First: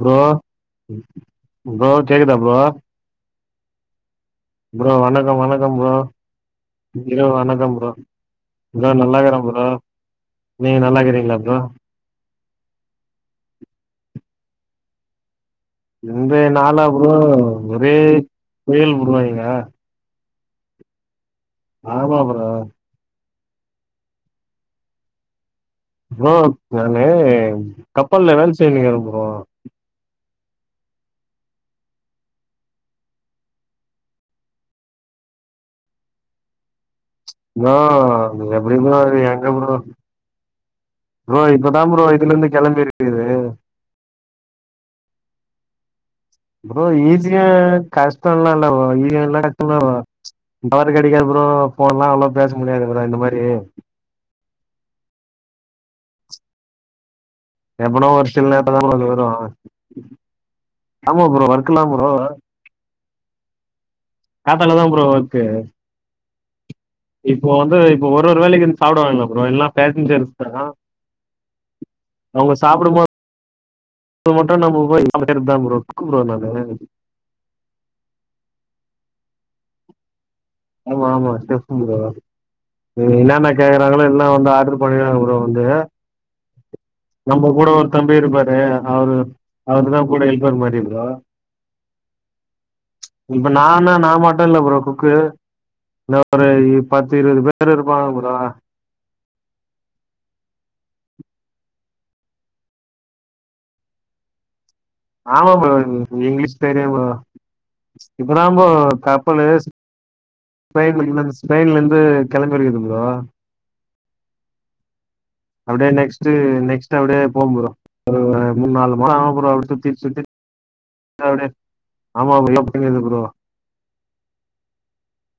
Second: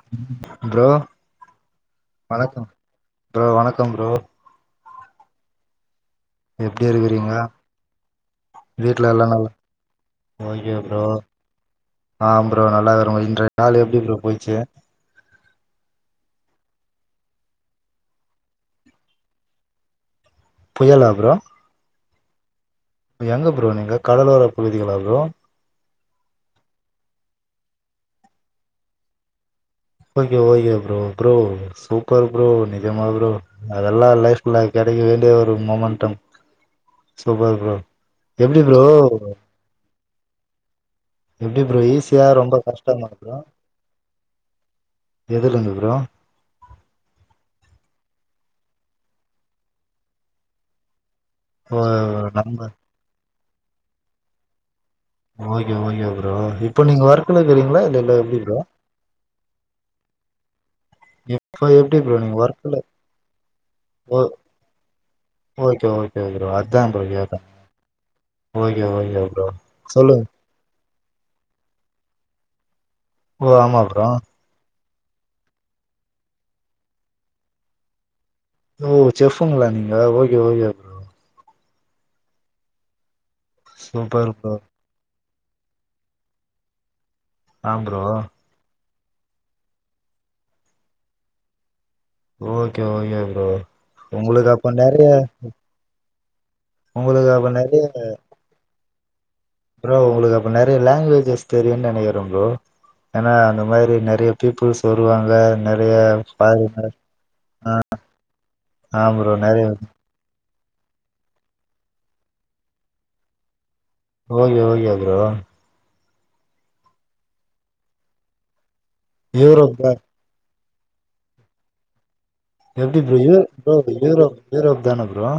bro ம் bro bro கேக்குதா bro வணக்கம் ப்ரோ வணக்கம் ப்ரோ ப்ரோ வணக்கம் வணக்கம் ப்ரோ எப்டி இனிதே இருக்கிறீங்க வணக்கம் ப்ரோ ப்ரோ வீட்ல நல்லா எல்லா இருக்குரே ப்ரோ ஓகே நீங்க நல்லா ப்ரோ இருறீங்களா ப்ரோ ஆ ப்ரோ நல்லா இருக்குற இன்றய நாள் எப்டி ப்ரோ போச்சு இன்றய நாளா ப்ரோ ஒரே புயல் ப்ரோ இங்க புயாலா ப்ரோ ஆமா ப்ரோ எங்க ப்ரோ நீங்க கடலோரப் பகுதிகளா ப்ரோ ப்ரோ நானு கப்பல்ல வேல செய்னிக்கிறே bro okay okay bro bro super bro நெஜமா ப்ரோ அதல்லா லைஃப்ல கெடைக்க வேண்டிய ஒரு மோமண்டம் சூப்பர் ப்ரோ எப்டி ப்ரோ எ ப்ரோ எப்டி ப்ரோ இப்பதா ஈஸியா இதுல இருந்து ரொம்ப கெளம்பி கஷ்டமா இருக்குது ப்ரோ எதுலர்ந்து ப்ரோ ப்ரோ ஈசியான கஷ்டல்லா இல்ல ப்ரோ இது என்ன கஷ்டமா ப்ரோ டவரு கெடைக்காது ப்ரோ ஓ போனல்லா அவளோ பேச நம்ப முடியாது ப்ரோ இந்த மாரி ஓகே ஓகே ப்ரோ இப்ப நீங்க ஒர்க்குல இருக்கறீங்களா இல்ல இல்ல எப்டி ப்ரோ இப்பதா ப்ரோ இருந்து வரோ இப்போ எப்டி ப்ரோ நீங்க ஒர்க் ஓ காத்தால தான் bro work okay okay bro அதா ப்ரோ கேட்டே இப்போ வந்து இப்ப ஒரு ஒரு வேலைக்கு வந்து ஓகே ஓகே சாப்டுவாங்கல்ல ப்ரோ எல்லா சொல்லுங்க பேசஞ்ஜர்ஸ் அவுங்க சாப்டபோது ஓ ஆமா ப்ரோ இப்ப மட்டு நம்ம போய் [unintelligible] ப்ரோ கூப்டவா நானு ஓ செஃப்புங்களா நீங்க ஓகே ஓகே ப்ரோ ஆமா ஆமா செஃப் ப்ரோ என்னான்னா கேக்குறாங்களோ எல்லா சூப்பர் வந்து ப்ரோ ஆட்ரு போய்ருகாங்க ப்ரோ வந்து நம்ம கூட ஆ ஒரு ப்ரோ தம்பி இருப்பாரு எ அவரு அவரு தா கூட ஹெல்பர் மாரி ப்ரோ ஓகே ஓகே இப்ப ப்ரோ நானா நா மட்டு உங்களுக்கு இல்ல அப்ப ப்ரோ நெறைய குக்கு இந்த ஒரு பத்து உங்களுக்கு இருவது அப்ப பேரு நெறைய இருப்பாங்க ப்ரோ ப்ரோ ஒங்களுக்கு அப்ப நெறய லாங்குவேஜஸ் தெரியுன் நெனக்கிறே ப்ரோ ஏனா அந்த மாரி நெறய பீப்புள்ஸ் வருவாங்க ஆமா ப்ரோ நெறய ஃபாரினர் இப்ப நாமோ ஆ ப்ரோ நெறைய கப்பலுஸ் ஸ்பெயின் [unintelligible] ஸ்பெயின்ல இருந்து கெளம்பிருகுது ப்ரோ ஓகே ஓகே ப்ரோ அப்டியே நெக்ஸ்டு நெக்ஸ்ட்டு அப்டியே போகு ப்ரோ ஒரு மூணு நாலு மசோ ஆகு ப்ரோ அப்டி யூரோப் தா சுத்திட் சுத்திட் அப்டியே ஆமா உள்ள எப்டி ப்ரோ இது ப்ரோ யூரோப் யூரோப் தான ப்ரோ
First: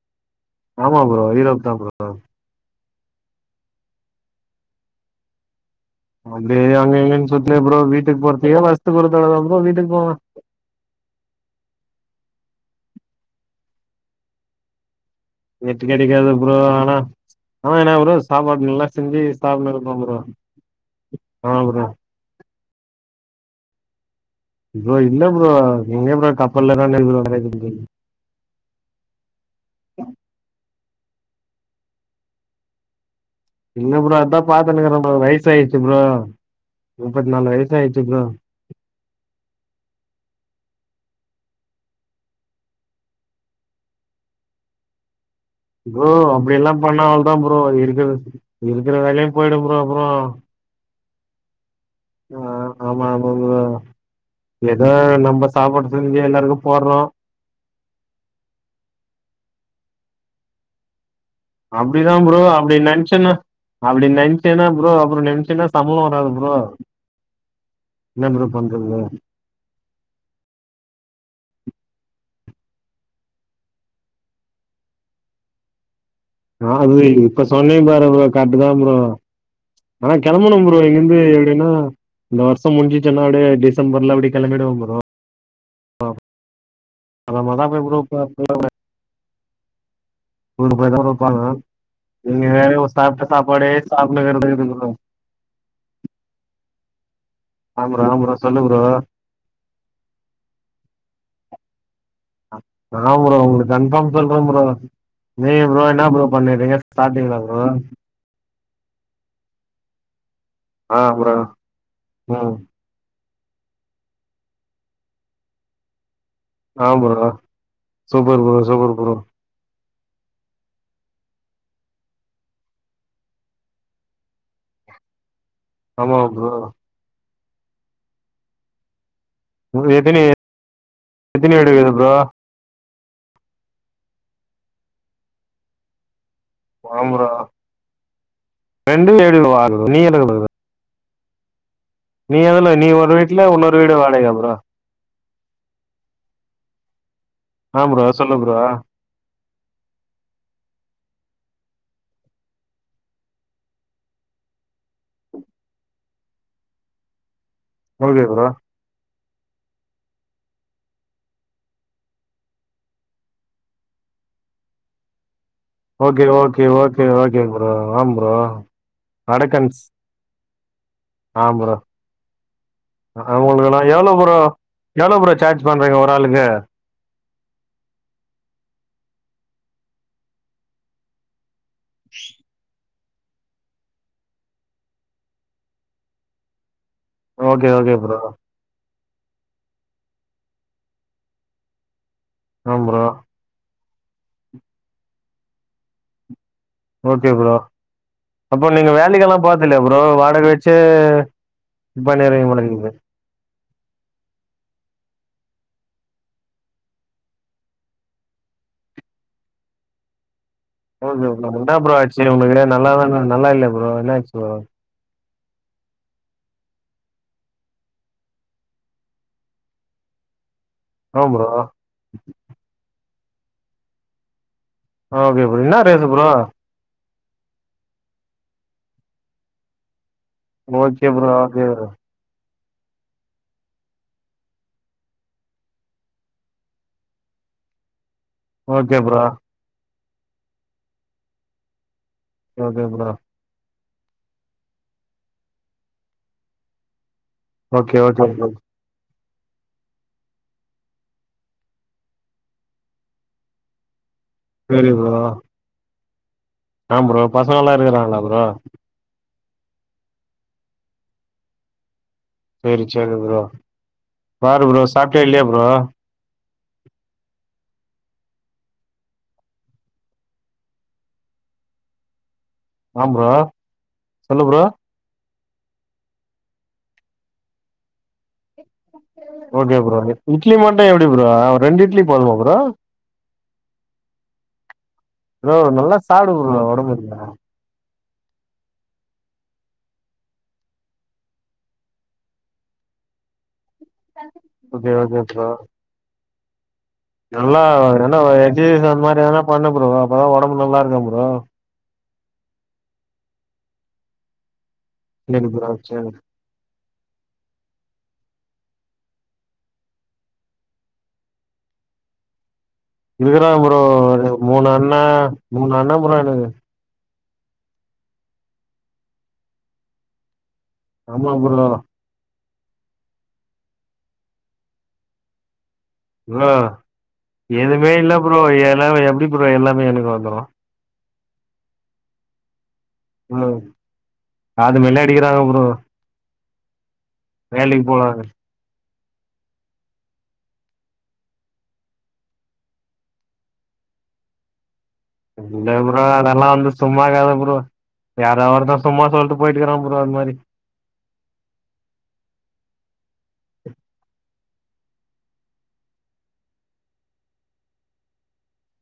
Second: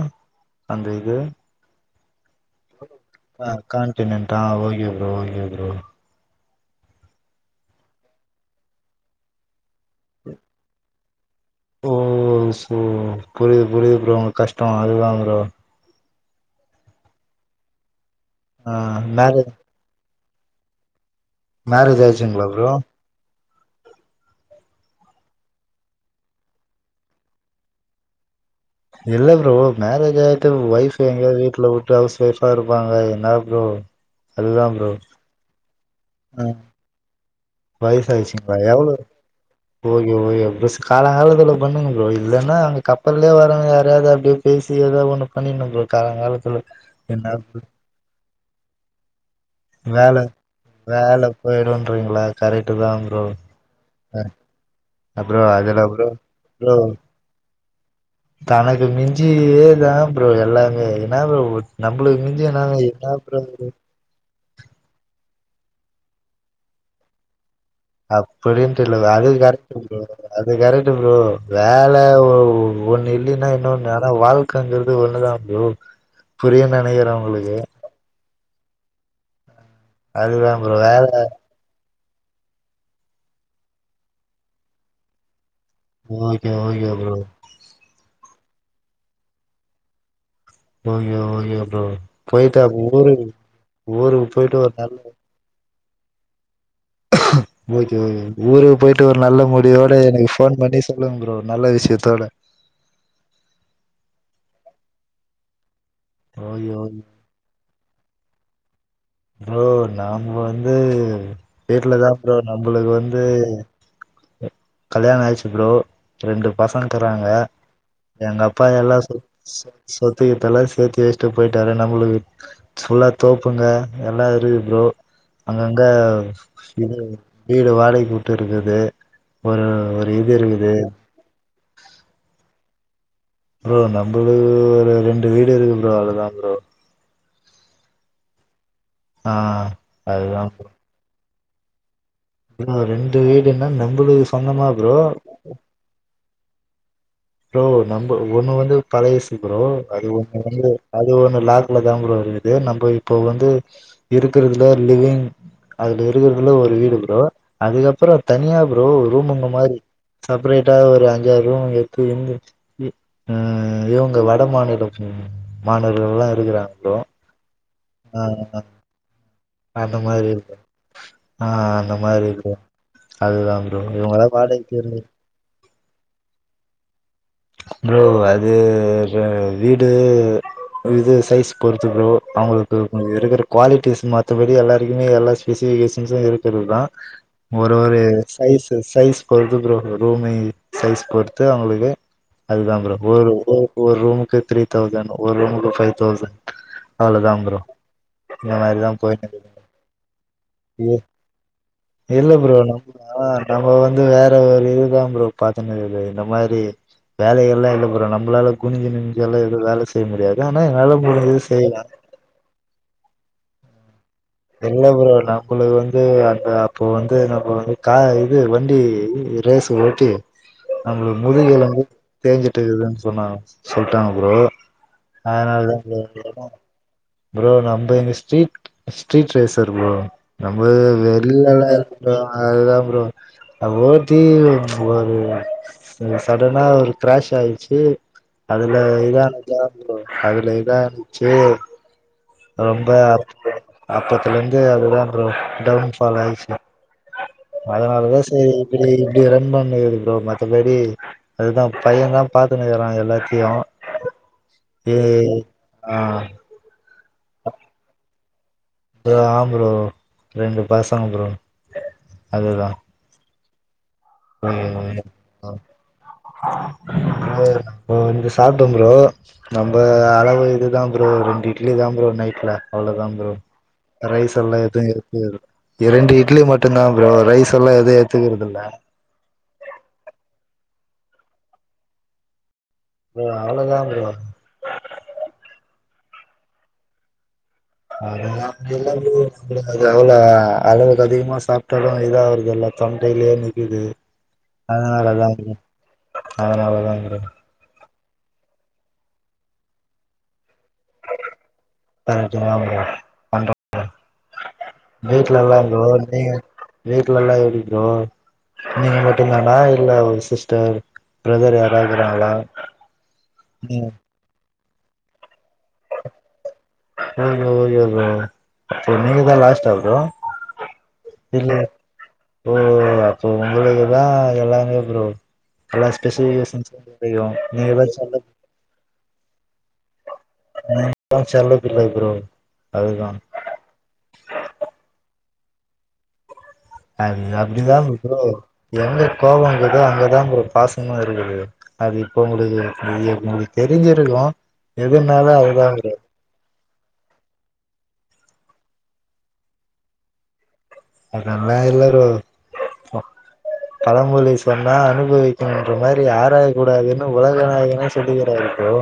அந்த ஆமா இது ப்ரோ ஈரோப் தா ப்ரோ ஆ காண்டினன்டா ஓகே ப்ரோ ஓகே ப்ரோ அப்டியே அங்க இங்கன்னு சுத்தினே ப்ரோ வீட்டுக்கு போறத்துக்கே வருசத்துக்கு ஒரு தடவ ப்ரோ வீட்டுக்கு போவே [inaudible] ஓ சோ புரிது புரிது ப்ரோ கஷ்டோ அதுதா ப்ரோ நெட்டு கெடைக்காது ப்ரோ ஆனா ஆனா என்னா ப்ரோ சாப்பாடு ஆ நல்லா செஞ்சு மேரேஜ் சாப்டுனு இருப்பே ப்ரோ ஆமா ப்ரோ மேரேஜ் ஆயிருச்சுங்களா ப்ரோ ப்ரோ இல்ல ப்ரோ எங்க ப்ரோ கப்பல்லதான இருக்குறோ [unintelligible] இல்ல ப்ரோ மேரேஜ் ஆய்டா ஒய்ஃப் எங்கயாவது வீட்ல விட்டு ஹவுஸ் ஒய்ஃபா இருப்பாங்க என்னா ப்ரோ இல்ல ப்ரோ அதா பாத்துனுகுரே ப்ரோ வயசாய்றுச்சு ப்ரோ ஆ முப்பத்தி நாலு வய்சு வயசாயிடுச்ங்களா எவ்ளோ ஓகே ஓகே ப்ரோஸ் கால காலத்துல பண்ணுங்க ப்ரோ இல்லன்னா அங்க கப்பல்லயே வரவங்க யாரயாவது அப்டியே பேசி ஏதோ ஒன்னு ப்ரோ அப்டி எல்லா பண்ண அவ்ளோதா ப்ரோ இருக்கற இருக்கிற வேலயு போய்டு ப்ரோ அப்றோ வேல வேல போய்டுன்றீங்களா ஆ கரெக்ட்டுதா ஆமா ப்ரோ ஆமா அ ஏதோ அ ப்ரோ நம்ம அதலா சாப்பாடு ப்ரோ செஞ்சு எல்லாருக்கு ப்ரோ போடுறோ தனக்கு மிஞ்சியே தா ப்ரோ எல்லாமே என்னா ப்ரோ அப்டிதா நம்மளுக்கு ப்ரோ அப்டி மிஞ்சினது என்ன நெனச்சன்னா ப்ரோ அது அப்டி நென்ச்சேன்னா ப்ரோ அப்றோ நென்ச்சன்னா சம்பளோ வராது ப்ரோ என்ன ப்ரோ அப்டின்டு இல்ல பண்றது அதுவு கரெக்ட் ப்ரோ அது கரெக்ட் ப்ரோ வேல ஒ ஒண்ணு இல்லின்னா இன்னொணு ஆனா வாழ்க் க்கங்கறது ஒன்னுதா ப்ரோ ஆ புரியும்னு அது நெனைக்கிறே இப்ப உங்களுக்கு சொன்னே பாரு வோர்க் கரெக்ட்டுதா ப்ரோ ஆனா அதுதா கிளம்பனு ப்ரோ வேல இங்கிருந்து எப்டின்னா இந்த வர்ஷோ முடிசுச்சுன்னா அப்டியே டிசம்பர்ல அப்டி கெளம்பிடுவே ப்ரோ அ ஓகே ஓகே ப்ரோ அந்த ஆதான் என் ப்ரோ போ போய்ருக்கான் நூரூபாதா ஓகே குடுப்பாங்க ஓகே ப்ரோ போயிட்டு அப்ப எந்நேரமு சாப்பட ஊருக்கு சாப்பாடே ஊருக்கு சாப்பிடக்கிறது போயிட்டு ஒரு ப்ரோ நல்ல ஆ ஓகே ப்ரோ ஆ ஓகே ப்ரோ சொல்லு ஊருக்கு ப்ரோ போயிட்டு வர் நல்ல முடிவோட எனக்கு போன் பண்ணி சொல்லுங்க ப்ரோ நல்ல விஷயத்தோட அ ஆ ப்ரோ உங்களுக்கு கன்பார்ம் சொல்றோ ப்ரோ நீ ப்ரோ என்ன ப்ரோ ஓகே பண்ணீரிங்க ஓகே சாப்டிங்லா ப்ரோ ப்ரோ நாம வந்து ஆ ப்ரோ வீட்ல தான் ப்ரோ ம் நம்மளுக்கு வந்து கல்யாணம் ஆயிச்சு ப்ரோ ரெண்டு ஆ ப்ரோ பசங்கங்கிறாங்க சூப்பர் எங்க ப்ரோ அப்பா சூப்பர் எல்லாம் ப்ரோ சொ சொ சொத்து கித்து எல்லாம் சேர்த்து வச்சிட்டு போயிட்டாரு நம்மளுக்கு ஃபுல்லா தோப்புங்க எல்லா இருக்கு ப்ரோ அங்கங்க ஆமா ப்ரோ இது வீடு வாடகைக்கு உட்டுட்டுருக்கிறது உங்களுக்கு எத்தினி எத்தினி வீடு இருக்கு ப்ரோ ப்ரோ நம்மளுக்கு ஒரு ரெண்டு வீடு இருக்கு ப்ரோ அதுதான் ப்ரோ ஆம் ப்ரோ ரெண்டு ஏ ஆ வாடக நீ எதுல அதுதா கடக்கற ப்ரோ எதுல ப்ரோ நீ ஒரு ரெண்டு வீட்ல வீடுன்னா உன்னொரு வீடு நம்மளுக்கு வாடகையா சொந்தமா ப்ரோ ப்ரோ ஆ நம்ம சொல்லு ஒன்னு ப்ரோ வந்து பழசு ப்ரோ அது இப்ப வந்து அது ஒண்ணு லாக்கில தான் ப்ரோ இருக்கு ப்ரோ நம்ப இப்ப வந்து இருக்குறதலே லிவ்விங் அதுல இருக்குறதலே ஒரு வீடு ப்ரோ அதுக்கப்புறம் தனியா ப்ரோ ரூம்மும மாரி செப்பரேட்டா ஒரு அஞ்சு ஆறு ரூம் இ எங்க அ இவங்க வட மாநிலத்தவங்க ஓகே மாணவர்கள்லா ஓகே இருக்குறாங்க ப்ரோ ஓகே ஓகே ப்ரோ ஆம் அ ப்ரோ அ அடக்கன்ஸ் அதான் மாரி இருக்கு ஆ அந்த மாரி ப்ரோ அதுதா உங்களுக்கெல்லா ப்ரோ எவ்ளோ இவங்களா ப்ரோ வாடகைக்கு இருந்து எவ்ளோ [unintelligible] ஒரு ஆளுக்கு ப்ரோ அது வீடு இது சைஸ் பொறுத்து ப்ரோ அவுங்க இருக்கனும் இருக்குற குவாலிட்டிஸ் மத்தபடி எல்லாருக்குமே எல்லா ஸ்பெசிபிகேஷன்ஸு இருக்கிறதுதா ஓகே ஒரு ஓகே ஒரு ப்ரோ சைஸ் சைஸ் பொறுத்து ப்ரோ ரூமு சைஸ் பொறுத்து அவங்களுக்கு அதுதா ப்ரோ ஒரு ஒரு ஒரு ரூமுக்கு த்ரீ தௌசண்ட் ஒரு ரூமுக்கு பைவ் தௌசண்ட் அவ்ளோதா ப்ரோ இந்த அப்போ நீங்க மாரிதான் போயிட்டு வேலைக்கெல்லா இருக்குது போர்த்தில்லயா ப்ரோ வாடக வச்சே பண்ணிருவீங்க போல இருக்கு ஆ நம்ம வந்து வேற ஒரு இதுதா ப்ரோ பாத்தினு இருக்கு இந்த மாரி வேலைகலெல்லா இல்ல ப்ரோ நம்மளால குனிஞ்சு நிமிஞ்சி எல்லா எதுவு வேல செய்ய முடியாது ஆனா என்னால முடிஞ்சது செய்வ சரி உங்களுக்கு என்ன நல்லா தா நல்லா இல்லயா ப்ரோ என்ன ஆச்சு ப்ரோ இல்ல ப்ரோ நம்பளுக்கு வந்து அந்த அப்போ வந்து நம்ப வந்து கா இது வண்டி ரேஸ் ஓட்டி அந்த ஆ ப்ரோ முதுகு எலும்பு தேஞ்சுட்டுக்குதுன்னு சொன்னாங் சொல்ட்டாங்க ப்ரோ ஓகே அதனாலதா என்ன ப்ரோ ரேஸ் இல்லனா ப்ரோ நம்ப இங்க ஸ்ட்ரீட் ஸ்ட்ரீட் ரேசர் ப்ரோ நம்ப ஓகே ப்ரோ ஓகே வெள்ளலா ப்ரோ, எது அப்புறோ அதுதா ப்ரோ அப்புறோ [unintelligible] சடனா ஒரு கிராஷ் ஆயிடுச்சு அதுல ஓகே இது ப்ரோ ஆனது தா ப்ரோ அதுல இதான்னுச்சு ஓகே ரொம்ப ப்ரோ அவஸ்த்தப்பட்ட அப்பத்துல இருந்து அதுதா ப்ரோ டவுன்ஃபால் ஆயிடுச்சு ஓகே அதனாலதா ஓகே ப்ரோ சேரி இப்டி இப்டி ரன்பண்ண இருக்கு ப்ரோ மத்தபடி அதுதா பைய தா பாத்துட்டு இருக்கா எல்லாத்தையு சரி ஏ ப்ரோ ஆ ஆ ப்ரோ பசங்கல்லா இருக்கிறாங்களா ப்ரோ ஆம் ப்ரோ ரெண்டு பசங்க ப்ரோ அதுதா சேரி சேரி ப்ரோ பாரு ப்ரோ சாப்டியா இல்லையா ப்ரோ ப்ரோ ப்ரோ இங்க சாப்ட்ட ப்ரோ நம்ப அளவு இதுதா ப்ரோ ரெண்டு இட்லி தா ப்ரோ நைட்ல அவ்ளோதா ப்ரோ ரைஸ் சொல்லு எல்லா ப்ரோ எதுவு எடுத்துகறது இல்ல இரண்டு இட்லி மட்டு தா ப்ரோ ரைஸ் எல்லா எது ஏத்துக்கறது இல்ல ஓகே ப்ரோ இட்லி மட்டு எப்டி ப்ரோ ரெண்டு இட்லி போதுமா ப்ரோ ப்ரோ அவ்ளோதா ப்ரோ ப்ரோ நல்லா சாப்புடு ப்ரோ உடம்புக்குல அதுதா இல்ல ப்ரோ அது அவ்ளோ அளவுக்கு அதிகமா சாப்ட்டாலு இதாவருதில்ல தொண்டையிலயே நிக்குது ஓகே அதனால ஓகே தா ப்ரோ அதனால தா ப்ரோ நல்லா நல்லா எக்ஸசைஸ் அந்த மாரி எதனா பண்ணு ப்ரோ அப்பதா உடம்பு நல்லா இருக்கு ப்ரோ கரெக்ட்டு தா ப்ரோ பண்ற ப்ரோ வீட்ல சேரி எல்லா ப்ரோ சேரி நீங்க வீட்லல்லா எப்டி ப்ரோ நீங்க மட்டுதானா இல்ல ஒரு சிஸ்டர் பிரதர் யாரா இருக்கறாங்களா இருக்காறங்க ப்ரோ எனக்குமூணு அண்ண மூணு அண்ண ப்ரோ எனக்கு ஓகே ஓகே ப்ரோ சோ நீங்க தா லாஸ்ட்டா ப்ரோ ஆமா இல்ல ப்ரோ ஓ அப்போ உங்களுக்குதா எல்லாமே ப்ரோ எல்லா என்னா ஸ்பெசிஃபிகேஷன்ஸு தெரியு நீங்கதா எதுமே இல்ல செல்ல ப்ரோ எல்லாம எப்படி ப்ரோ எல்லாமே எனக்கு வந்துரு நீங்கா செல்லப் பிள்ளை ப்ரோ அதுதா ம் காது மேலே அடிக்கிறாங்க ப்ரோ அது அப்டிதா வேலைக்கு ப்ரோ போலான்னு எங்க கோவோ இருக்குதோ அங்கதா ப்ரோ பாசமு இருக்குது அது இப்ப உங்களுக்கு உங்களுக்கு தெரிஞ்சிருக்கு எதுனாலு அதுதா ப்ரோ அ நல்லா வந்து சும்மாக்கத பரோ யாராவ் ஒருத்த சும்மா சொல்லிட்டு போயிட்டுக்குறான் ப்ரோ அது மாரி அதெல்லா இல்ல ப்ரோ பழமொழி சொன்னா அனுபவிக்கணுன்ற மாரி ஆராயக்கூடாதுன்னு உலகநாயகனே சொல் தொட்டுகுறாரா ப்ரோ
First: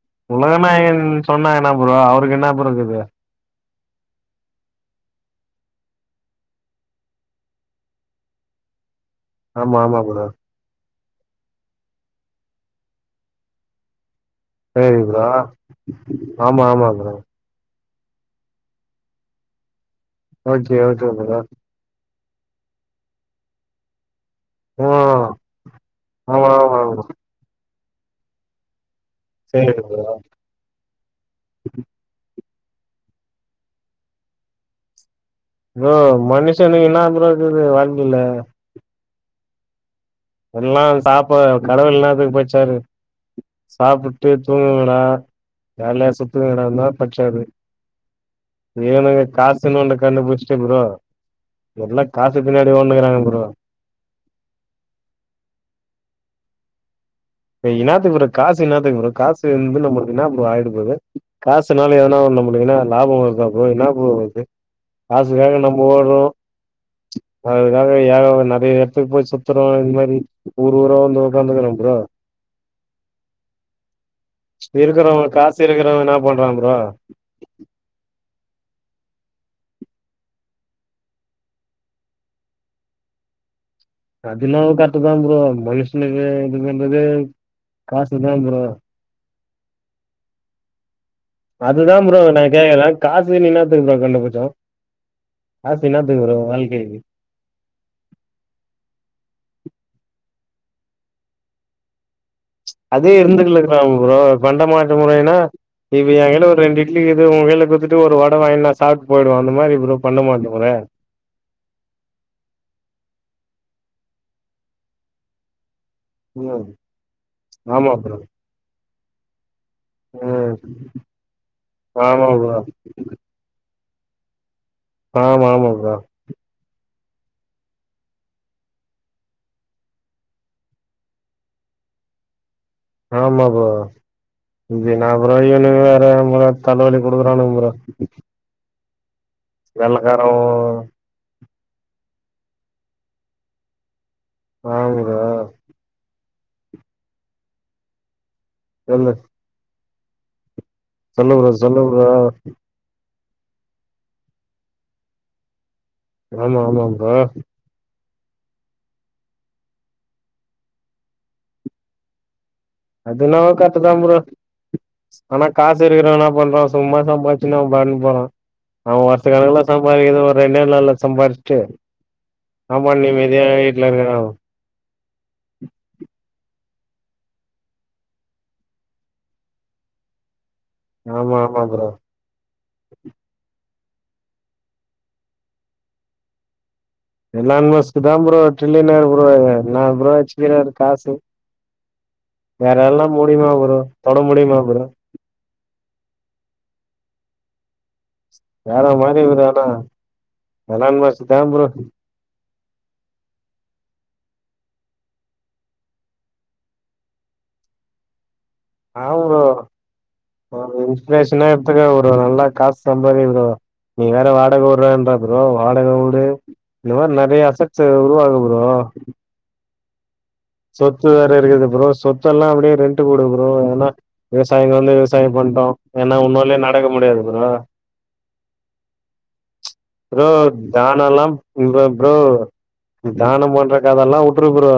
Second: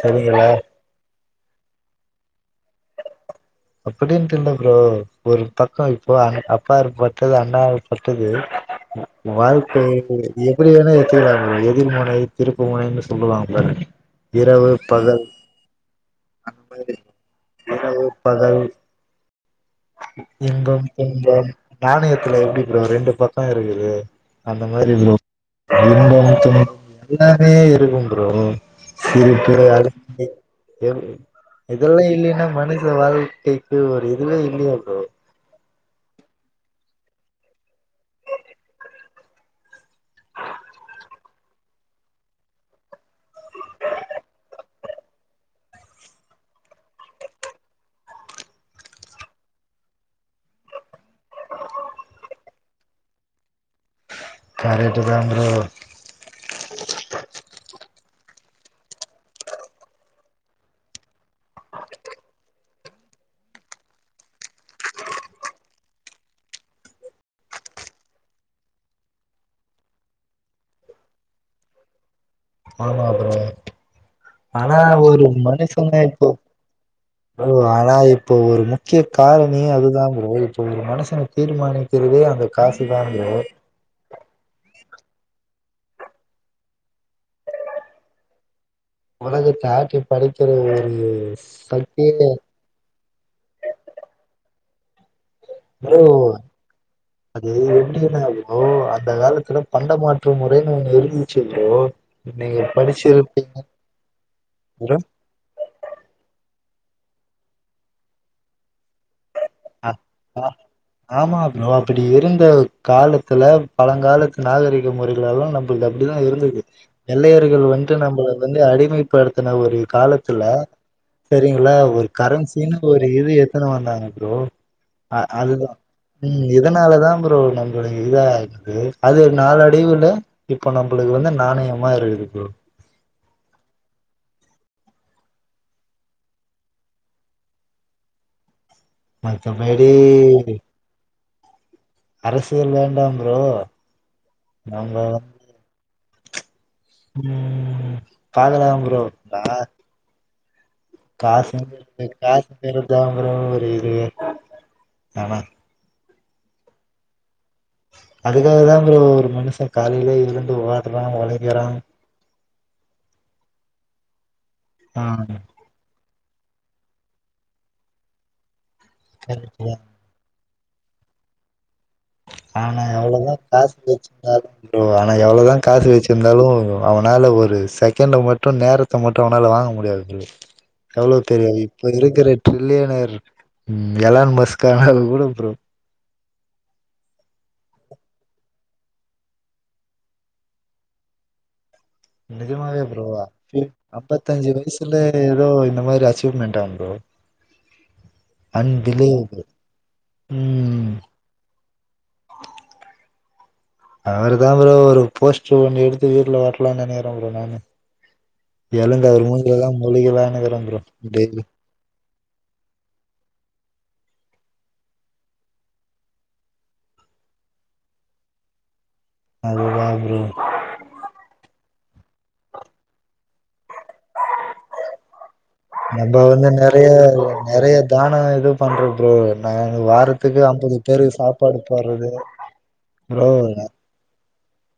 சரிங்களா உலக நாயகன் சொன்னா என்ன ப்ரோ அவருக்கு என்ன இப்ப இருக்குது அப்டின்ட்டு இல்ல ப்ரோ ஒரு பக்கோ இப்போ அ அப்பா இருப்பட்டது அண்ணா இரு பட்டது ஆமா வாழ்க்கை ஆமா என்பது ப்ரோ இயற்கை அப்டி என்ன ஏத்திகிறாங்க எதிர்மனை திருப்பு முனைன்னனு சொல்லுவாங்க பாரு சேரி ப்ரோ ஆமாமா ப்ரோ பதல் ஓகே இன்பம் ஓகே ப்ரோ துன்பம் நாணயத்துல எப்டி ப்ரோ ரெண்டு பக்கோ இருக்குது அந்த மாரி ப்ரோ ம் இன்பம் ஆமா துன்பம் ஆமா ப்ரோ எல்லாமே இருக்கு ப்ரோ சேரி ப்ரோ [unintelligible] எது எதுமே இல்லேன்னா மனுஷ வாழ்க்கைக்கு ஒரு இதுவே இல்லையே ப்ரோ ப்ரோ மனுஷனுக்கு இன்னா ப்ரோ இருக்குது வாழ்க்கில எல்லா சாப்பா கடவுள் எல்லாதுக்கு [unintelligible] சாப்புட்டு தூங்குங்கடா வேலையா சுத்துங்கடா தா பச்சாரு இவனுங்க காசுன்னு ஒன்னு கண்டுபுச்சிட்டு ப்ரோ எல்லா காசு பின்னாடி ஓடுனுக்கிறாங்க ப்ரோ கரெக்ட்டு தா ப்ரோ இனாத்துக்கு ப்ரோ காசு என்னாத்துக்கு ப்ரோ காசு வந்து நம்மளுக்கு என்னா ப்ரோ ஆயிட போது காசுனால எதனா நம்மளுக்கு என்னா லாபம் வருதா ப்ரோ என்னா ப்ரோ வருது காசுக்காக நம்ம ஓடுறோ அதுக்காக [unintelligible] நெறைய இடத்துக்கு போய் சுத்துரோ இந்த மாரி ஊர் ஊரா வந்து உக்காந்துக்குற ப்ரோ ஆமா ப்ரோ ஆனா ஒரு இருக்கிறவங்க காசு மனுஷன இருக்கிறவங்க என்னா இப்போ பண்றா ப்ரோ ஓ ஆனா இப்போ ஒரு முக்கிய காரணியே அதுதா ப்ரோ இப்ப ஒரு மனுசனை தீர்மானி க்றதே அந்த காசுதா ப்ரோ அது என்னவோ கரெக்டு தா ப்ரோ மனுஷனுக்கு இது பண்றது காசு தா ப்ரோ உனக்கு டாக்டர் படிக்கிற ஒரு அதுதா ப்ரோ சக்தியே நா கேக்குறே காசுனு என்னத்துக்கு ப்ரோ கண்டுபுச்சோ காசு என்னத்துக்கு ப்ரோ வாழ்க்கைக்கு அது எப்டினா ப்ரோ அந்த காலத்துல பண்ட மாற்ற முறைன்னு ஒன்னு இருந்துச்சு ப்ரோ நீங்க அதே படிச்சிருப்பீங்க இருந்துகுலுக்கலா ப்ரோ பண்ட மாட்டு ப்ரோ முறைன்னா இப்ப ஏன ஒரு ரெண்டு இட்லிக்குது ஓ கையில குடுத்துட்டு ஒரு வட வாங்கினுவா சாப் போயிடுவோ அந்த மாறி அ ப்ரோ பண்ண ஆ மாட்டெங்கற ஆமா ப்ரொ அப்புடி இருந்த காலத்துல பழங்காலத்து நாகரீக முறைகளெல்லா நம்ம அப்போ இது அப்டிதா இருந்துருக்கு ம் வெள்ளையர்கள் ஆமா வந்து ப்ரோ நம்மள வந்து அடிமைப்படுத்துன ஒரு காலத்துல ம் சரிங்களா ஒரு ஆமா ப்ரோ கரன்சினு ஒரு இது எத்துனு வந்தாங்க ப்ரோ அ ஆமா அதுதா ஆமா ப்ரோ ம் இதனாலதா ப்ரோ நம்பலுட இதா இருக்கு அது நாலடைவுல இப்ப நம்பளுக்கு வந்து நாணயமா இருக்குது ப்ரோ ஆமா ப்ரோ என்னா ப்ரோ இவுனுங்க வேற நம்ள தலவலி குடுக்குறானுங்க ப்ரோ மத்தபடி வெள்ளக்காரவ அரசியல் வேண்டா புரோ நம்ப ஆமா ப்ரோ உம் பாலுதாபுரோ சொல்லு நா சொல்லு ப்ரோ சொல்லு காசுங்கிறது ப்ரோ காசுங்கிறது தாபுரோ ஒரு இது ஆனா ஆமா ஆமா புரோ அதுக்காக தா ப்ரோ ஒரு மனுஷே காலையிலேயே எழுந்து ஓடுறா உழைக்கிறா அது என்னவோ கரெக்ட் தா ப்ரோ ஆஹ் ஆனா காசு இருக்கிறவ என்னா பண்றான் சும்மா சம்பாச்சுனு அவ பாட்டுக்கு போறான் அவ வருஷ கணக்குல கரெக்ட்டு சம்பாரிக்கிறது ரெண்டே நால்ல சம்பாரிச்சுட்டு ஆனா ஆமா எவ்வளவுதா நிம்மதியா காசு வீட்ல இருக்கிறான் வச்சிருந்தாலு ப்ரோ ஆனா எவ்வளவுதா காசு வச்சிருந்தாலும் அவனால ஒரு செகண்ட மட்டு நேர நேரத்த மட்டு அவனால வாங்க முடியாது ஜி எவ்வளோ ஆமா தெரியாது ஆமா ப்ரோ இப்ப இருக்கிற ட்ரில்லியனர் எலான் மஸ்கான கூடோ அப்புறோ எலான் மஸ்க்கு தா புரொ ட்ரில்லியனர் புரொ அங்க என்னா புரொ வச்சிக்கிறாரு காசு நெஜமாவே புரோ யாராலலா முடியுமா ப்ரோ தொட அம்பத்தஞ்சி முடியுமா ப்ரோ வயசுல ஏதோ இந்த மாறி அச்சீவ்மெண்ட்டா புரோ வேற மாறி இவரு ஆனா ம் எலான்மஸ்க்குதா புரோ அவர்தா புரோ ஒரு போஸ்ட்டுரு ஒண்ணு எடுத்து வீட்டுல மாட்டலானு நெனக்கிறே புரோ நானு எழுந்து ஆமா அவர் ப்ரோ மூஞ்சிலதா முலிக்கலானுக்கிறே புரோ டெய்லி இன்ஸ்பிரேஷனா அத்துக ஒரு நல்லா காசு சம்பாரிங்க புரோ நீ வேற வாடக வூடுன்ற புரோ வாடக வூடு இது மாறி நெறையா அஸ்சட்சு உருவாகுது புரோ அதுதா புரோ சொத்து வேற இருக்குது புரோ சொத்தெல்லா அப்டியே ரெண்ட்டுக்கு உடு புரோ எதனா விவசாயிங்க வந்து விவசாய பண்ட்டும் நம்ம ஏன்னா வந்து உன்னாலயே நடக்க முடியாது புரோ பண்றது புரோ நானு வாரத்துக்கு அம்பது பேருக்கு தானோல்லா சாப்பாடு போடுறது ப்ரோ ப்ரோ தானம் பண்ற கதெல்லா வுட்ரு புரோ